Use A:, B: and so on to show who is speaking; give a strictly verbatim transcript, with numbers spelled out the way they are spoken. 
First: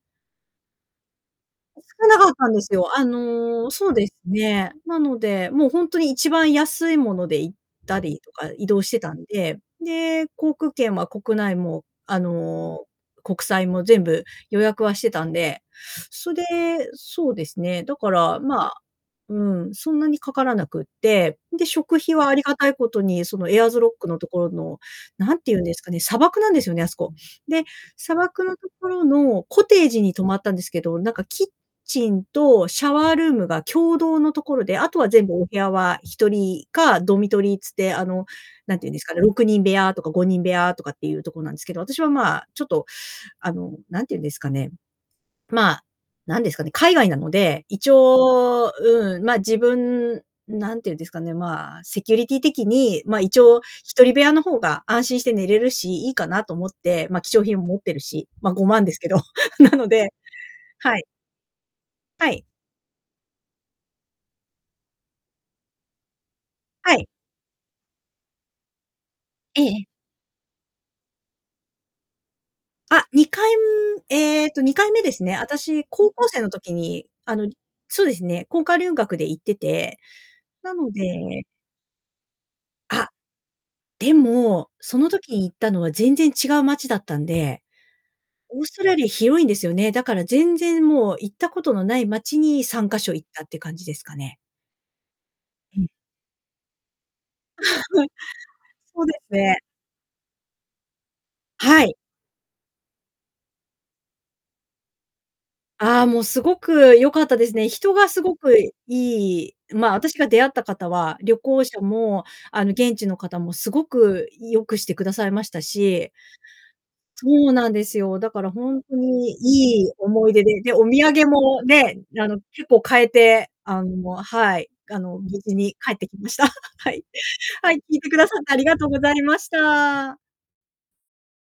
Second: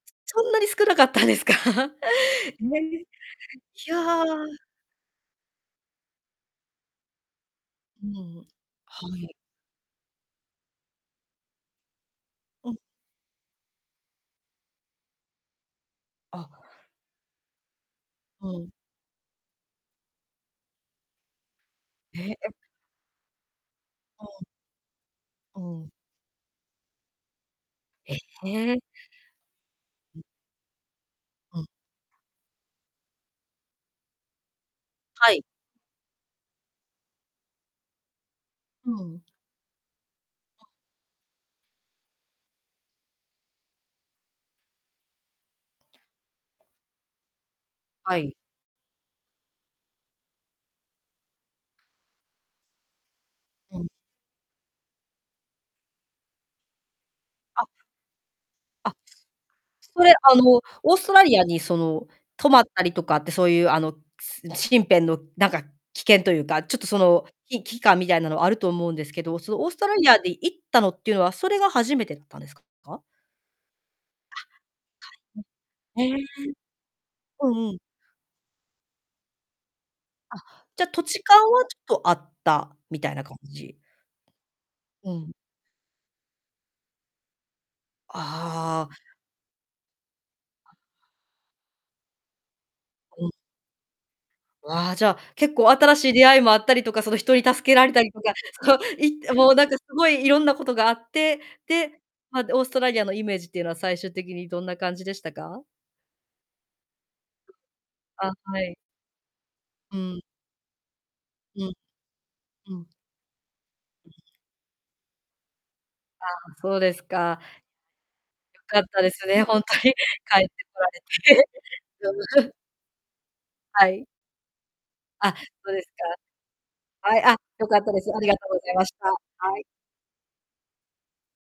A: そんなに少なかったんですか。
B: え、少なかったんです
A: ね
B: よ。
A: んり
B: あ
A: い
B: の、そうです
A: や。
B: ね。なので、もうほんとに一番安い物で行った
A: う
B: りと
A: ん、
B: か、移動して
A: は
B: たん
A: い。
B: で。で、航空券は国内も、あ
A: うん。
B: の、国際も全部予約はしてたんで、そ、で、
A: あ。
B: そうですね、だから、
A: う
B: ま
A: ん。
B: あ、うん、そんなにかからなくって。で、食費
A: え
B: は、あ
A: え、
B: り
A: え
B: がたいことに、その、エアーズロックの
A: あ
B: とこ
A: あ。
B: ろの、なんて言
A: う
B: うんですか
A: ん。
B: ね、砂漠なんですよね、あすこ。で、
A: え、
B: 砂漠の
A: へえ。
B: 所のコテージに
A: うん。
B: 泊まったんですけど、なんかキッ
A: うん。
B: チンとシャワールームが共同のところで、あとは全
A: は
B: 部、
A: い。
B: お部屋は、ひとりか、ドミトリーつって、あの、なんて
A: う
B: 言うん
A: ん
B: です
A: う
B: か
A: ん。
B: ね、ろくにん部屋とかごにん部
A: わ。
B: 屋とかっていうとこなんすけど、私は、まあ、ちょっと、あの、なんて言うんですかね、まあ、なんですかね、海外なので、一
A: はい。
B: 応、うん、ま、自分なんて言うんですかね、まあ、セキュリティ的に、ま、一応、
A: うん。
B: ひとり部屋の方が安心して寝れるし、いいかなと思って、ま、貴重品
A: あ。
B: も持ってるし、ま、ごまんで
A: あ、
B: すけど、なの
A: それ、
B: で
A: あの、オー
B: は
A: ス
B: い。
A: トラリアに、その、
B: はい。
A: 泊まったりとかって、そういう、あの、つな、身辺のなんか、危険というか、ちょっと、
B: は
A: そ
B: い。
A: の、いき感みたいなのあると思うんですけど、そ
B: え
A: の、
B: え
A: オー
B: え
A: ス
B: え。
A: トラリアで、行ったのっていうのは、それが初めてだったんですかか？
B: あ、にかい、むえっと、にかいめですね、あたし、
A: あ。はい、
B: 高
A: うん。へえ。
B: 校生の時に、あの、
A: う
B: り
A: んうん。
B: つうですね、こんか留学で行ってて、
A: あ、
B: な
A: じゃ、
B: の
A: 土地勘
B: で
A: はちょっとあった、み
B: あ。
A: たいな感じ。
B: でも、その
A: うん。
B: 時に行ったのは全然違う街だったんで。オース
A: あ
B: トラ
A: あ。
B: リア広いんですよね、だから全
A: あす
B: 然
A: は。
B: もう行ったことのない街に、さんかしょ行
A: ぐ
B: っ
A: ん。
B: たって感じですかね。
A: うわ、じゃ、結構
B: うん。
A: 新しい出会いもあったりとか、その、人に助けられた りとか、そう、
B: そうで
A: 行っ
B: す
A: て、もう、
B: ね。
A: なんかすごいいろんなことがあって、
B: はい。
A: で、ま、で、オーストラリアのイメージっていうのは、最終的にどんな感じでしたか？
B: ああ、もう凄く良かったですね。人が
A: あ、
B: 凄く
A: は
B: い
A: い。
B: いいまあ、
A: う
B: あたし
A: ん。
B: が出会った方は、旅行
A: うん。
B: 者も、あの、
A: うん。
B: 現地の方もすごく良くしてくださいましたし
A: ああ、そうです
B: そ
A: か。
B: うなんですよ。だから
A: 良
B: ほ
A: か
B: ん
A: っ
B: と
A: たです
B: に
A: ね、ほんと
B: いい
A: に、
B: 思い
A: 帰っ
B: 出
A: て
B: で、で、
A: こ
B: お
A: ら
B: 土
A: れ
B: 産
A: て。
B: もね、
A: よむ
B: あの、
A: ふ
B: 結構買えて、あ
A: はい。
B: の、はい、がの、無
A: あ、
B: 事
A: そ
B: に
A: です
B: 帰ってきました。はい。
A: か。はい、あ、良
B: はい、
A: か
B: 聞
A: った
B: い
A: で
B: て
A: す。
B: く
A: あ
B: だ
A: り
B: さ
A: が
B: っ
A: と
B: て
A: う
B: あ
A: ご
B: り
A: ざい
B: が
A: ま
B: とう
A: し
B: ご
A: た。
B: ざいまし
A: はい。
B: た。